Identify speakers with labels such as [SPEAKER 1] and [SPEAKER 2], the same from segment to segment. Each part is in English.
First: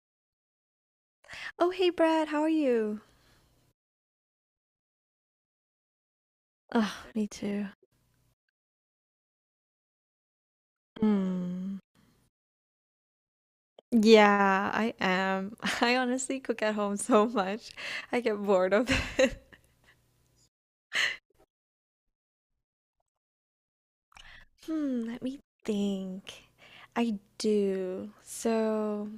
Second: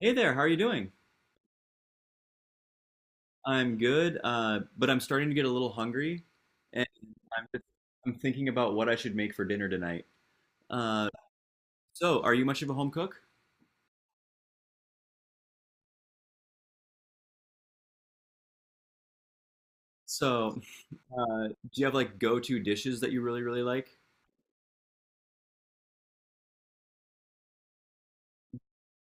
[SPEAKER 1] Hey there, how are you doing?
[SPEAKER 2] Oh, hey Brad, how are you?
[SPEAKER 1] I'm good, but I'm starting to get a little hungry, and
[SPEAKER 2] Ugh, me
[SPEAKER 1] I'm just,
[SPEAKER 2] too.
[SPEAKER 1] I'm thinking about what I should make for dinner tonight. Uh,
[SPEAKER 2] Mm.
[SPEAKER 1] so, are you much of a home cook?
[SPEAKER 2] Yeah, I am. I honestly cook at home so much. I get bored of it.
[SPEAKER 1] So, do you have like go-to dishes that you really, really like?
[SPEAKER 2] Hmm, let me think. I do. So,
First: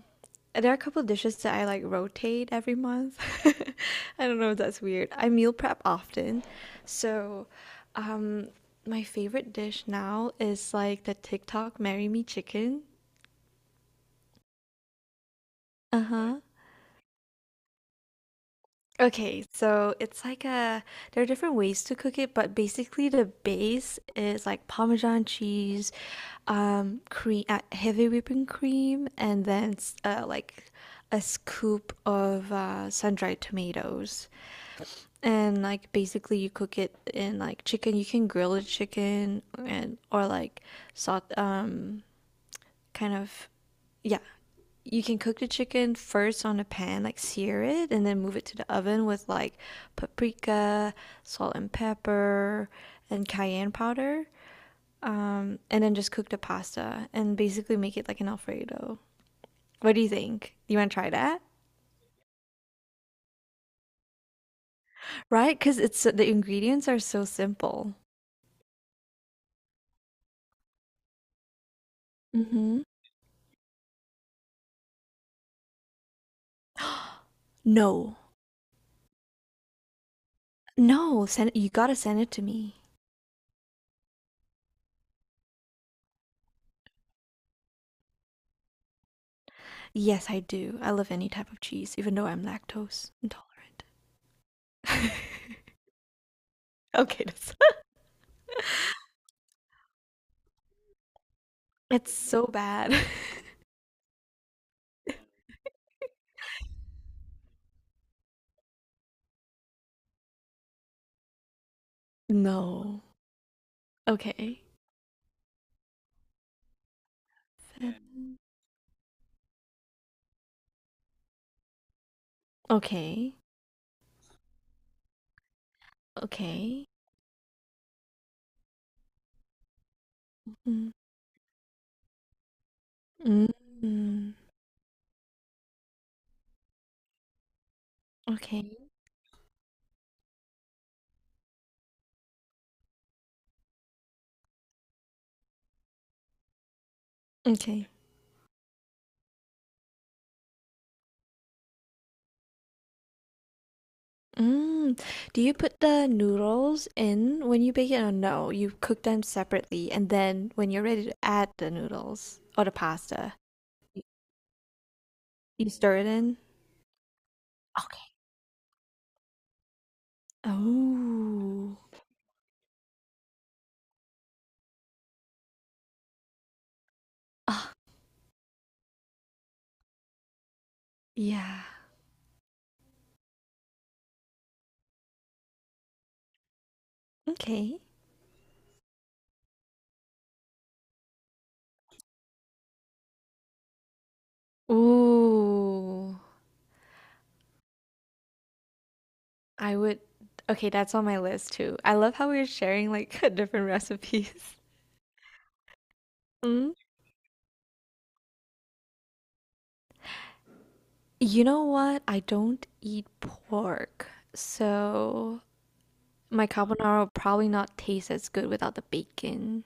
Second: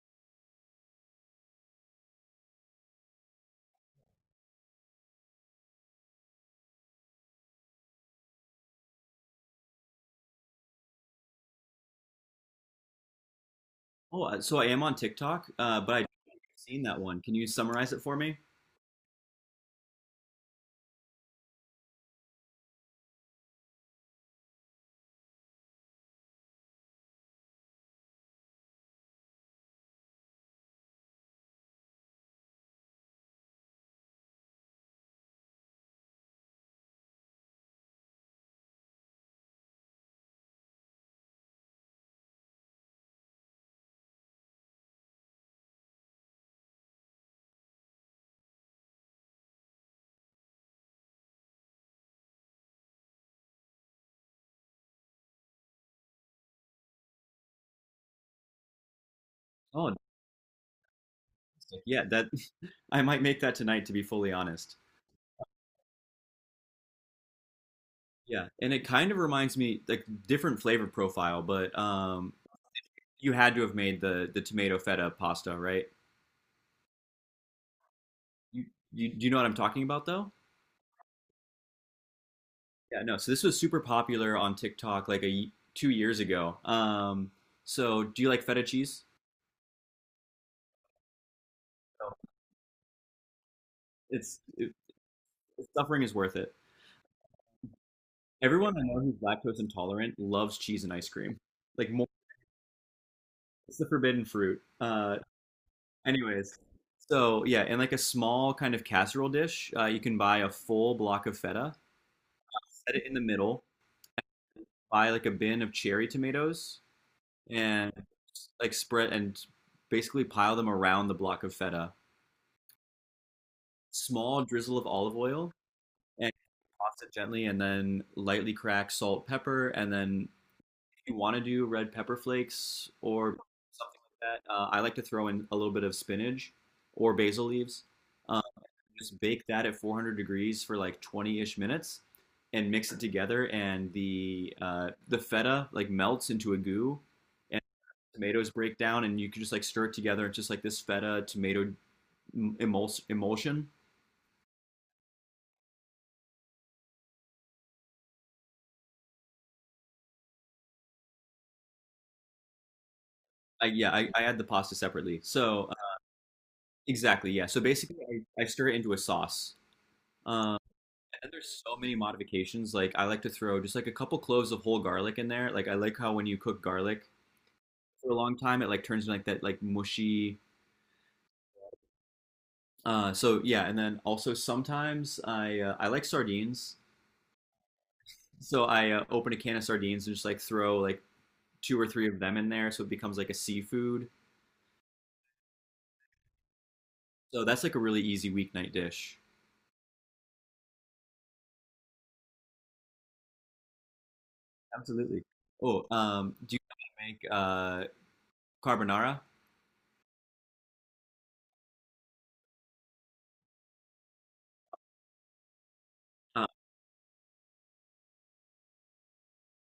[SPEAKER 2] there are a couple dishes that I like rotate every month. I don't know if that's weird. I meal prep often. So, um, my favorite dish now is like the TikTok Marry Me Chicken.
[SPEAKER 1] Oh, so I am on TikTok, but I haven't
[SPEAKER 2] Uh-huh.
[SPEAKER 1] seen that one. Can you summarize it for me?
[SPEAKER 2] Okay, so it's like a there are different ways to cook it, but basically the base is like Parmesan cheese, cream, heavy whipping cream, and then like a scoop of sun-dried tomatoes. And like basically you cook it in like chicken. You can grill the chicken and or like salt, kind of yeah, you can cook the chicken first on a pan, like sear it, and then move it to the oven with like paprika, salt and pepper, and cayenne powder. And then just cook the pasta and basically make it like an Alfredo.
[SPEAKER 1] Oh,
[SPEAKER 2] What do you think? You want to try that?
[SPEAKER 1] fantastic. Yeah, that I might make that tonight, to be fully honest.
[SPEAKER 2] Right? Because the ingredients are so simple.
[SPEAKER 1] Yeah, and it kind of reminds me like different flavor profile, but
[SPEAKER 2] Mm-hmm.
[SPEAKER 1] you had to have made the tomato feta pasta, right?
[SPEAKER 2] No,
[SPEAKER 1] You, you do you know what I'm talking about though?
[SPEAKER 2] no, send it, you gotta send it to me.
[SPEAKER 1] Yeah, no. So this was super popular on TikTok like 2 years ago. So do you like feta cheese?
[SPEAKER 2] Yes, I do. I love any type of cheese,
[SPEAKER 1] No.
[SPEAKER 2] even though I'm lactose intolerant.
[SPEAKER 1] It's it, Suffering is worth it.
[SPEAKER 2] Okay, that's
[SPEAKER 1] Everyone I know who's lactose intolerant loves cheese and ice cream. Like more,
[SPEAKER 2] It's so bad.
[SPEAKER 1] it's the forbidden fruit. Anyways, so yeah, in like a small kind of casserole dish, you can buy a full block of feta, set
[SPEAKER 2] No.
[SPEAKER 1] it in the middle,
[SPEAKER 2] Okay.
[SPEAKER 1] buy like a bin of cherry tomatoes, and
[SPEAKER 2] Seven.
[SPEAKER 1] like spread and basically pile them around the block of feta.
[SPEAKER 2] Okay.
[SPEAKER 1] Small drizzle of olive oil and
[SPEAKER 2] Okay.
[SPEAKER 1] toss it gently, and then lightly crack salt, pepper, and then
[SPEAKER 2] Mm.
[SPEAKER 1] if you want to do red pepper flakes or
[SPEAKER 2] Mm.
[SPEAKER 1] something like
[SPEAKER 2] Mm.
[SPEAKER 1] that, I like to throw in a little bit of spinach or basil leaves. Um,
[SPEAKER 2] Okay.
[SPEAKER 1] just bake that at 400 degrees for like 20-ish minutes and mix it together, and the feta like melts into a goo,
[SPEAKER 2] Okay.
[SPEAKER 1] tomatoes break down and you can just like stir it together. It's just like this feta tomato emulsion.
[SPEAKER 2] Mm. Do you put the noodles in when you bake it or no? You cook them separately and then when you're ready to add the noodles or the pasta,
[SPEAKER 1] I, yeah,
[SPEAKER 2] y-
[SPEAKER 1] I, I add the pasta separately.
[SPEAKER 2] you stir it in?
[SPEAKER 1] Exactly, yeah. So basically,
[SPEAKER 2] Okay.
[SPEAKER 1] I stir it into a sauce. Um, and there's so
[SPEAKER 2] Oh.
[SPEAKER 1] many modifications. Like I like to throw just like a couple cloves of whole garlic in there. Like I like how when you cook garlic
[SPEAKER 2] Ah,
[SPEAKER 1] for a long time, it like turns into like that like mushy.
[SPEAKER 2] yeah.
[SPEAKER 1] So yeah, and then also sometimes I like sardines.
[SPEAKER 2] Okay.
[SPEAKER 1] So I open a can of sardines and just like throw like two or three of them in there, so it becomes like a seafood.
[SPEAKER 2] Ooh.
[SPEAKER 1] So that's like a really easy weeknight dish.
[SPEAKER 2] I would Okay, that's on my list too. I love how we're sharing like different recipes.
[SPEAKER 1] Absolutely. Oh, do you
[SPEAKER 2] Mm.
[SPEAKER 1] know how to make carbonara?
[SPEAKER 2] You know what? I don't eat pork, so
[SPEAKER 1] Uh,
[SPEAKER 2] my carbonara will probably not taste as good without the bacon.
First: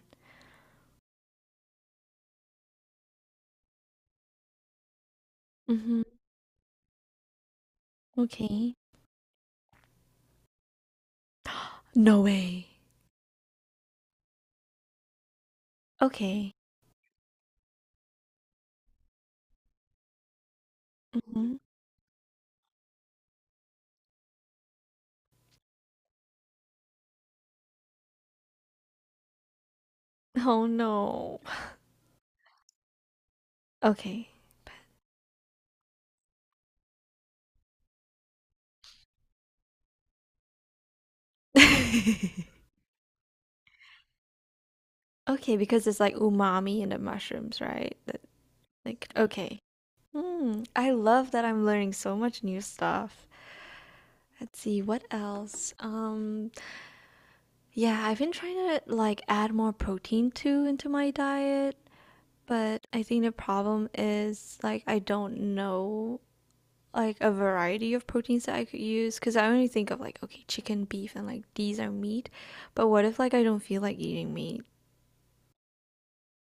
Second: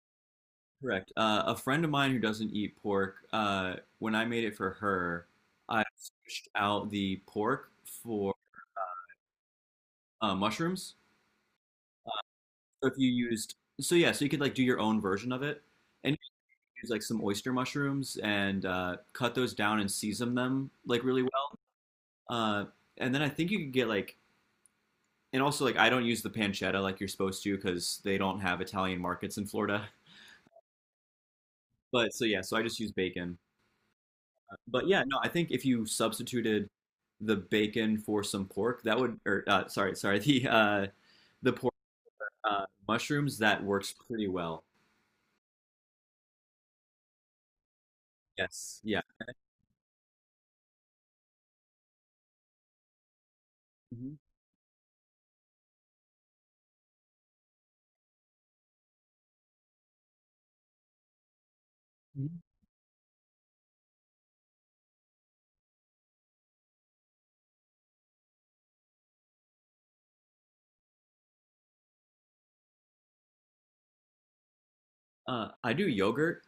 [SPEAKER 1] Correct. A friend of mine who doesn't eat pork, when I made it for her, I
[SPEAKER 2] Mm-hmm.
[SPEAKER 1] switched out the pork for
[SPEAKER 2] Okay.
[SPEAKER 1] mushrooms.
[SPEAKER 2] No way.
[SPEAKER 1] So if you used, So yeah, so you could like do your own version of it, and you
[SPEAKER 2] Okay.
[SPEAKER 1] could use like some oyster mushrooms and cut those down and season them like really well.
[SPEAKER 2] Hmm.
[SPEAKER 1] Uh, and then I think you could get like, and also like I don't use the pancetta like you're supposed to because they don't have Italian markets in Florida.
[SPEAKER 2] Oh no.
[SPEAKER 1] But so yeah, so I just use bacon.
[SPEAKER 2] Okay.
[SPEAKER 1] But yeah, no, I think if you substituted the bacon for some pork, that would or sorry, sorry, the pork, mushrooms, that works pretty well.
[SPEAKER 2] Okay, because it's like umami in the mushrooms, right? That
[SPEAKER 1] Yes, yeah.
[SPEAKER 2] like okay. Hmm. I love that I'm learning so much new stuff.
[SPEAKER 1] Mhm.
[SPEAKER 2] Let's see what else. Yeah, I've been trying to like add more protein too into my diet,
[SPEAKER 1] Mhm.
[SPEAKER 2] but I think the problem is like I don't know like a variety of proteins that I could use because I only think of like okay, chicken, beef, and like these are meat. But what if like I don't feel like eating meat?
[SPEAKER 1] I do yogurt.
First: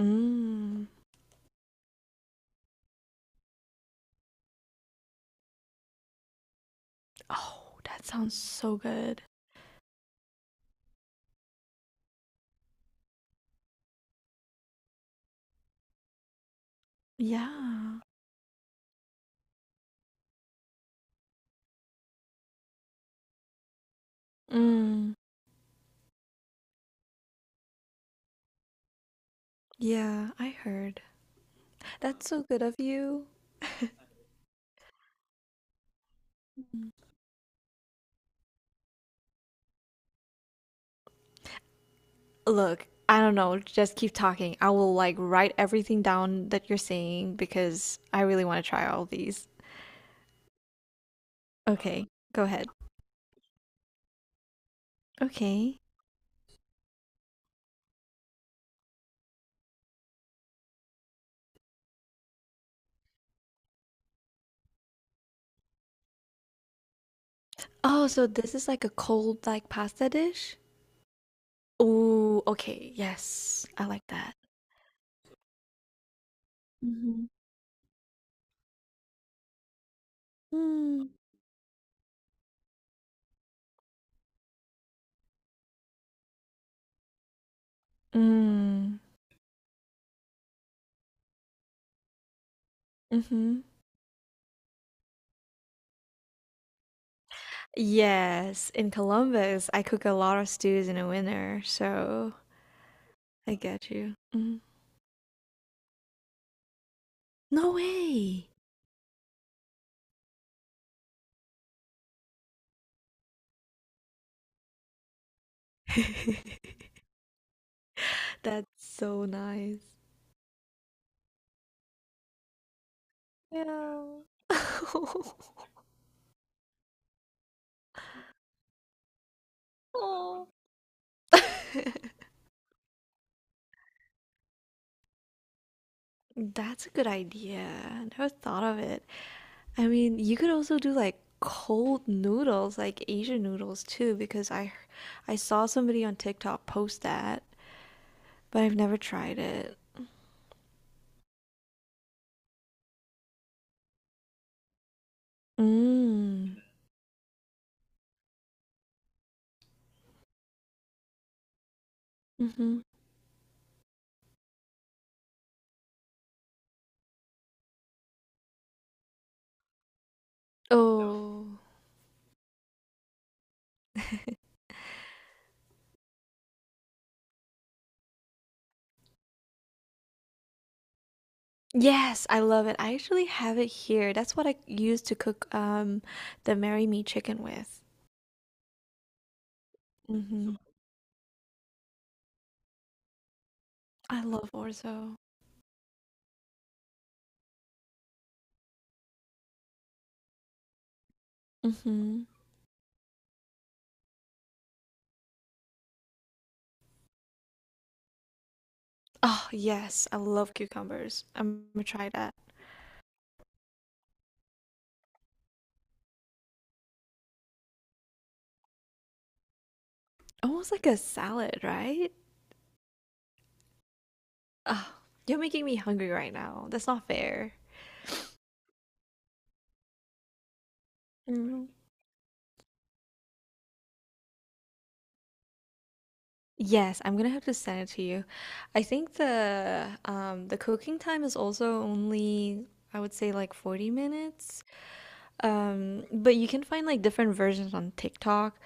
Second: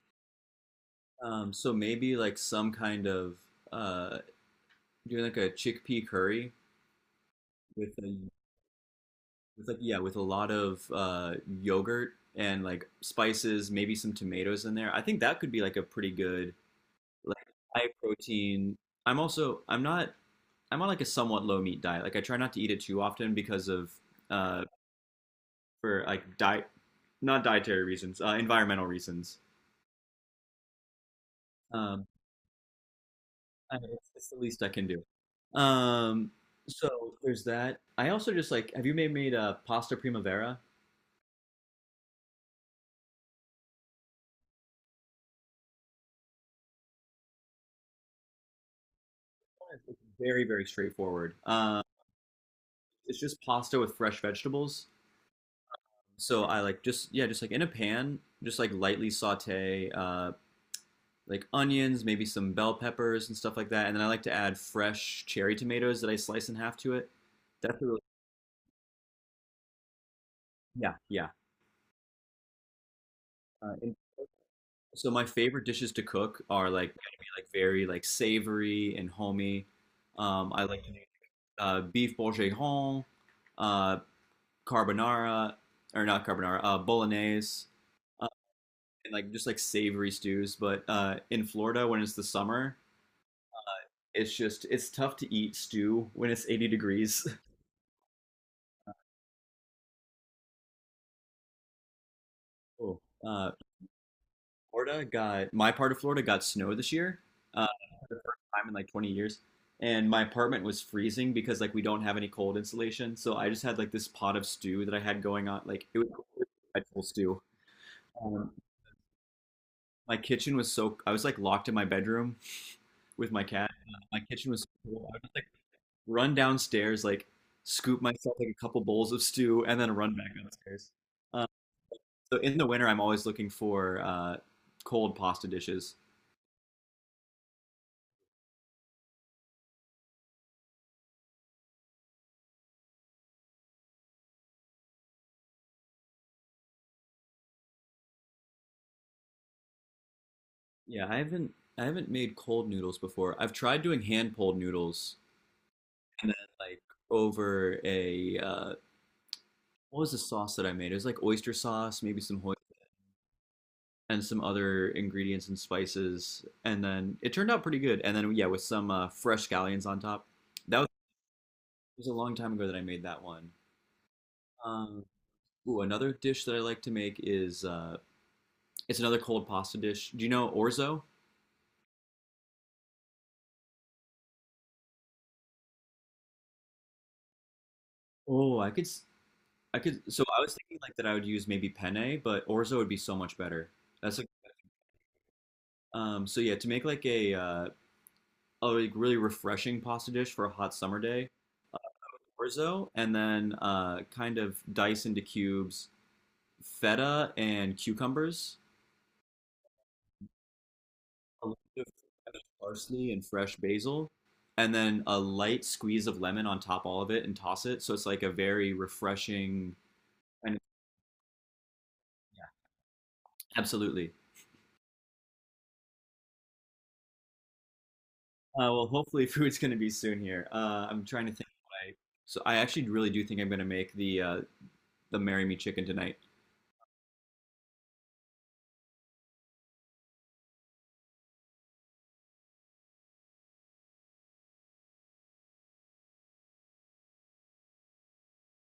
[SPEAKER 2] Mm.
[SPEAKER 1] So maybe like some kind of uh doing like a chickpea curry
[SPEAKER 2] Oh,
[SPEAKER 1] with
[SPEAKER 2] that
[SPEAKER 1] a
[SPEAKER 2] sounds so good.
[SPEAKER 1] with like yeah, with a lot of yogurt and like spices, maybe some tomatoes in there. I think that could be like a pretty good like high
[SPEAKER 2] Yeah.
[SPEAKER 1] protein. I'm not, I'm on like a somewhat low meat diet. Like I try not to eat it too often because of uh
[SPEAKER 2] Mm.
[SPEAKER 1] for like diet not dietary reasons, environmental reasons.
[SPEAKER 2] Yeah, I heard.
[SPEAKER 1] Um,
[SPEAKER 2] That's so good of you.
[SPEAKER 1] I it's the least I can do. Um, so
[SPEAKER 2] Mm.
[SPEAKER 1] there's that. I also just like have you made a pasta primavera?
[SPEAKER 2] Look, I don't know. Just keep talking. I will like write everything down that you're saying because I really want to try all these.
[SPEAKER 1] It's very very straightforward.
[SPEAKER 2] Okay, go ahead.
[SPEAKER 1] It's just pasta with fresh vegetables.
[SPEAKER 2] Okay.
[SPEAKER 1] So I like just yeah, just like in a pan, just like lightly saute like onions, maybe some bell peppers and stuff like that, and then I like to add fresh cherry tomatoes that I slice in half to it. That's a really
[SPEAKER 2] Oh, so this is like a cold like pasta dish?
[SPEAKER 1] Yeah, yeah.
[SPEAKER 2] Ooh, okay. Yes, I
[SPEAKER 1] And
[SPEAKER 2] like that.
[SPEAKER 1] so my favorite dishes to cook are like gonna be
[SPEAKER 2] Mm-hmm.
[SPEAKER 1] like very like savory and homey. I like to do
[SPEAKER 2] Mm.
[SPEAKER 1] beef bourguignon, uh, carbonara or not carbonara, bolognese.
[SPEAKER 2] Mm.
[SPEAKER 1] And like just like savory stews. But in Florida, when it's the summer,
[SPEAKER 2] Mm-hmm.
[SPEAKER 1] it's tough to eat stew when it's 80 degrees.
[SPEAKER 2] Yes, in Columbus, I cook a lot of stews in the winter, so
[SPEAKER 1] Oh. Uh,
[SPEAKER 2] I get you. Mm.
[SPEAKER 1] Florida got My part of Florida got snow this year, uh,
[SPEAKER 2] No
[SPEAKER 1] for the first
[SPEAKER 2] way.
[SPEAKER 1] time in like 20 years, and my apartment was freezing because like we don't have any cold insulation. So I just had like this pot of stew that I had going on, like it was vegetable stew. Um,
[SPEAKER 2] That's so nice.
[SPEAKER 1] my kitchen was so I was like locked in my bedroom with my cat. My
[SPEAKER 2] Yeah.
[SPEAKER 1] kitchen was so cold. I would just like run downstairs, like scoop myself like a couple bowls of stew, and then run back
[SPEAKER 2] Oh.
[SPEAKER 1] downstairs. Uh, so in the winter, I'm always looking for cold pasta dishes.
[SPEAKER 2] That's a good idea. I never thought of it. I mean, you could also do like cold noodles, like Asian noodles too, because I saw somebody on TikTok post that, but I've never tried it.
[SPEAKER 1] Yeah, I haven't made cold noodles before. I've tried doing hand pulled noodles, and then
[SPEAKER 2] Mm.
[SPEAKER 1] like over a what was the sauce that I made? It was like oyster sauce, maybe some hoi
[SPEAKER 2] Mm-hmm.
[SPEAKER 1] and some other ingredients and spices, and then it turned out pretty good. And then yeah, with some fresh scallions on top. That was,
[SPEAKER 2] Oh.
[SPEAKER 1] it was a long time ago that I made that one. Um, Ooh, another dish that I like to make is it's another cold pasta dish. Do you know orzo?
[SPEAKER 2] Yes, I love it. I actually have it here. That's what I use to cook the Marry Me chicken with.
[SPEAKER 1] Oh, I could. So I was
[SPEAKER 2] Mm-hmm.
[SPEAKER 1] thinking like that I would use maybe penne, but orzo would be so much better. That's
[SPEAKER 2] I
[SPEAKER 1] like,
[SPEAKER 2] love orzo.
[SPEAKER 1] So yeah, to make like a like, really refreshing pasta dish for a hot summer day,
[SPEAKER 2] Mm-hmm.
[SPEAKER 1] orzo, and then kind of dice into cubes feta and cucumbers,
[SPEAKER 2] Oh, yes, I love cucumbers.
[SPEAKER 1] a little
[SPEAKER 2] I'm gonna
[SPEAKER 1] bit of
[SPEAKER 2] try that.
[SPEAKER 1] fresh parsley and fresh basil, and then a light squeeze of lemon on top all of it and toss it. So it's like a very refreshing kind of,
[SPEAKER 2] Almost like a salad, right?
[SPEAKER 1] yeah, absolutely.
[SPEAKER 2] Oh, you're making me hungry right now. That's not fair.
[SPEAKER 1] Well, hopefully food's going to be soon here. I'm trying to think
[SPEAKER 2] Mm.
[SPEAKER 1] what I, So I actually really do think I'm going to make the Marry Me chicken tonight.
[SPEAKER 2] Yes, I'm gonna have to send it to you. I think the cooking time is also only I would say like 40 minutes. But you can find like different versions on TikTok.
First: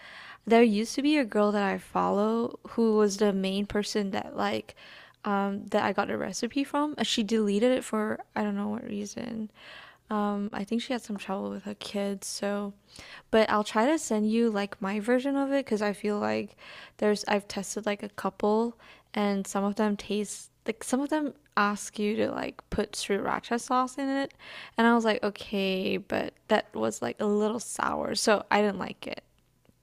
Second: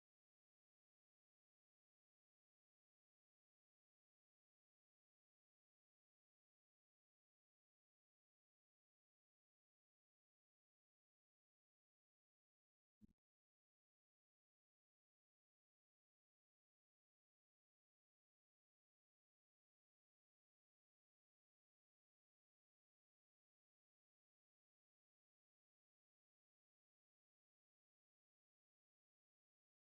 [SPEAKER 2] There used to be a girl that I follow who was the main person that I got a recipe from. She deleted it for I don't know what reason. I think she had some trouble with her kids, so but I'll try to send you like my version of it because I feel like there's I've tested like a couple and some of them taste like some of them ask you to like put sriracha sauce in it and I was like, okay, but that was like a little sour, so I didn't like it.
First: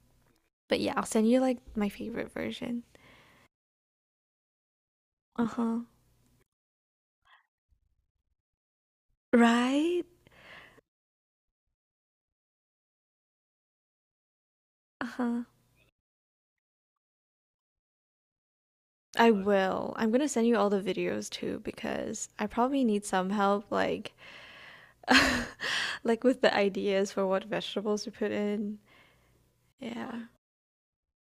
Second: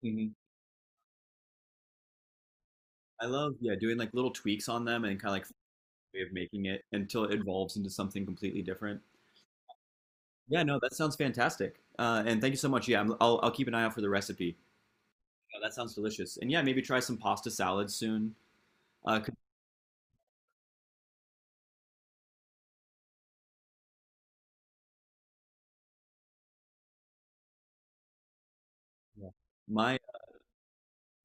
[SPEAKER 1] Hmm.
[SPEAKER 2] But yeah, I'll send you like my favorite version.
[SPEAKER 1] I love, yeah, doing like little tweaks on them and kind of like
[SPEAKER 2] Uh huh.
[SPEAKER 1] way of making it until it evolves into something completely different.
[SPEAKER 2] Right?
[SPEAKER 1] Yeah, no, that sounds fantastic. And thank you so much. Yeah, I'll keep an eye out for the recipe.
[SPEAKER 2] Uh huh.
[SPEAKER 1] Oh, that sounds delicious. And yeah, maybe try some pasta salad soon.
[SPEAKER 2] I
[SPEAKER 1] 'Cause
[SPEAKER 2] will. I'm gonna send you all the videos too because I probably need some help, like, like with the ideas for what vegetables to put in.
[SPEAKER 1] my
[SPEAKER 2] Yeah.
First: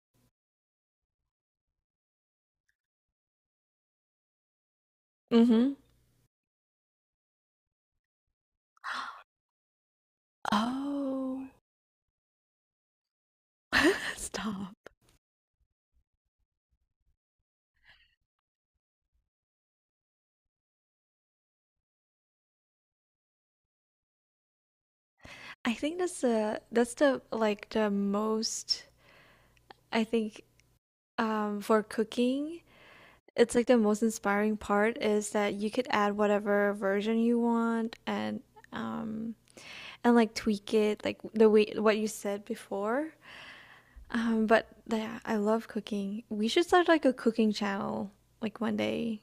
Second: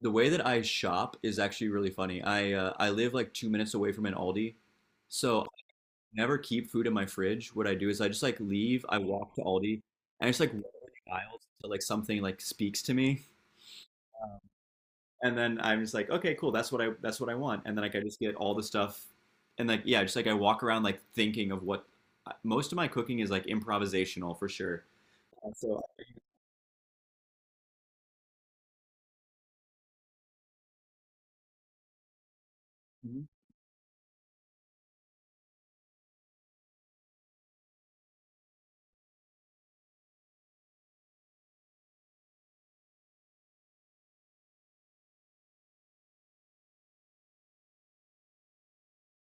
[SPEAKER 1] the way that I shop is actually really funny. I live like 2 minutes away from an Aldi, so I
[SPEAKER 2] Mm-hmm.
[SPEAKER 1] never keep food in my fridge. What I do is I just like leave. I walk to Aldi and I just like walk the aisles
[SPEAKER 2] Oh,
[SPEAKER 1] until like something like speaks to me,
[SPEAKER 2] stop.
[SPEAKER 1] and then I'm just like, okay, cool. That's what I want. And then like I just get all the stuff, and like yeah, just like I walk around like thinking of what most of my cooking is like improvisational for sure. Uh,
[SPEAKER 2] I
[SPEAKER 1] So.
[SPEAKER 2] think that's the like the most I think for cooking It's like the most inspiring part is that you could add whatever version you want um and like tweak it like the way what you said before. But yeah, I love cooking. We should start like a cooking channel like one day.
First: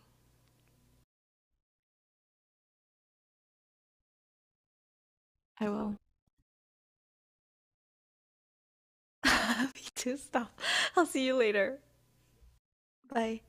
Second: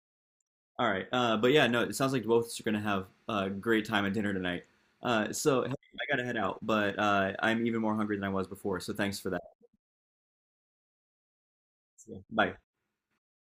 [SPEAKER 1] All right. But yeah, no, it sounds like both of us are gonna have a great time at dinner tonight. So
[SPEAKER 2] I
[SPEAKER 1] hey,
[SPEAKER 2] will.
[SPEAKER 1] I gotta head out, but I'm even more hungry than I was before. So thanks for that.
[SPEAKER 2] Me too. Stop. I'll see you later.
[SPEAKER 1] Bye.
[SPEAKER 2] Bye.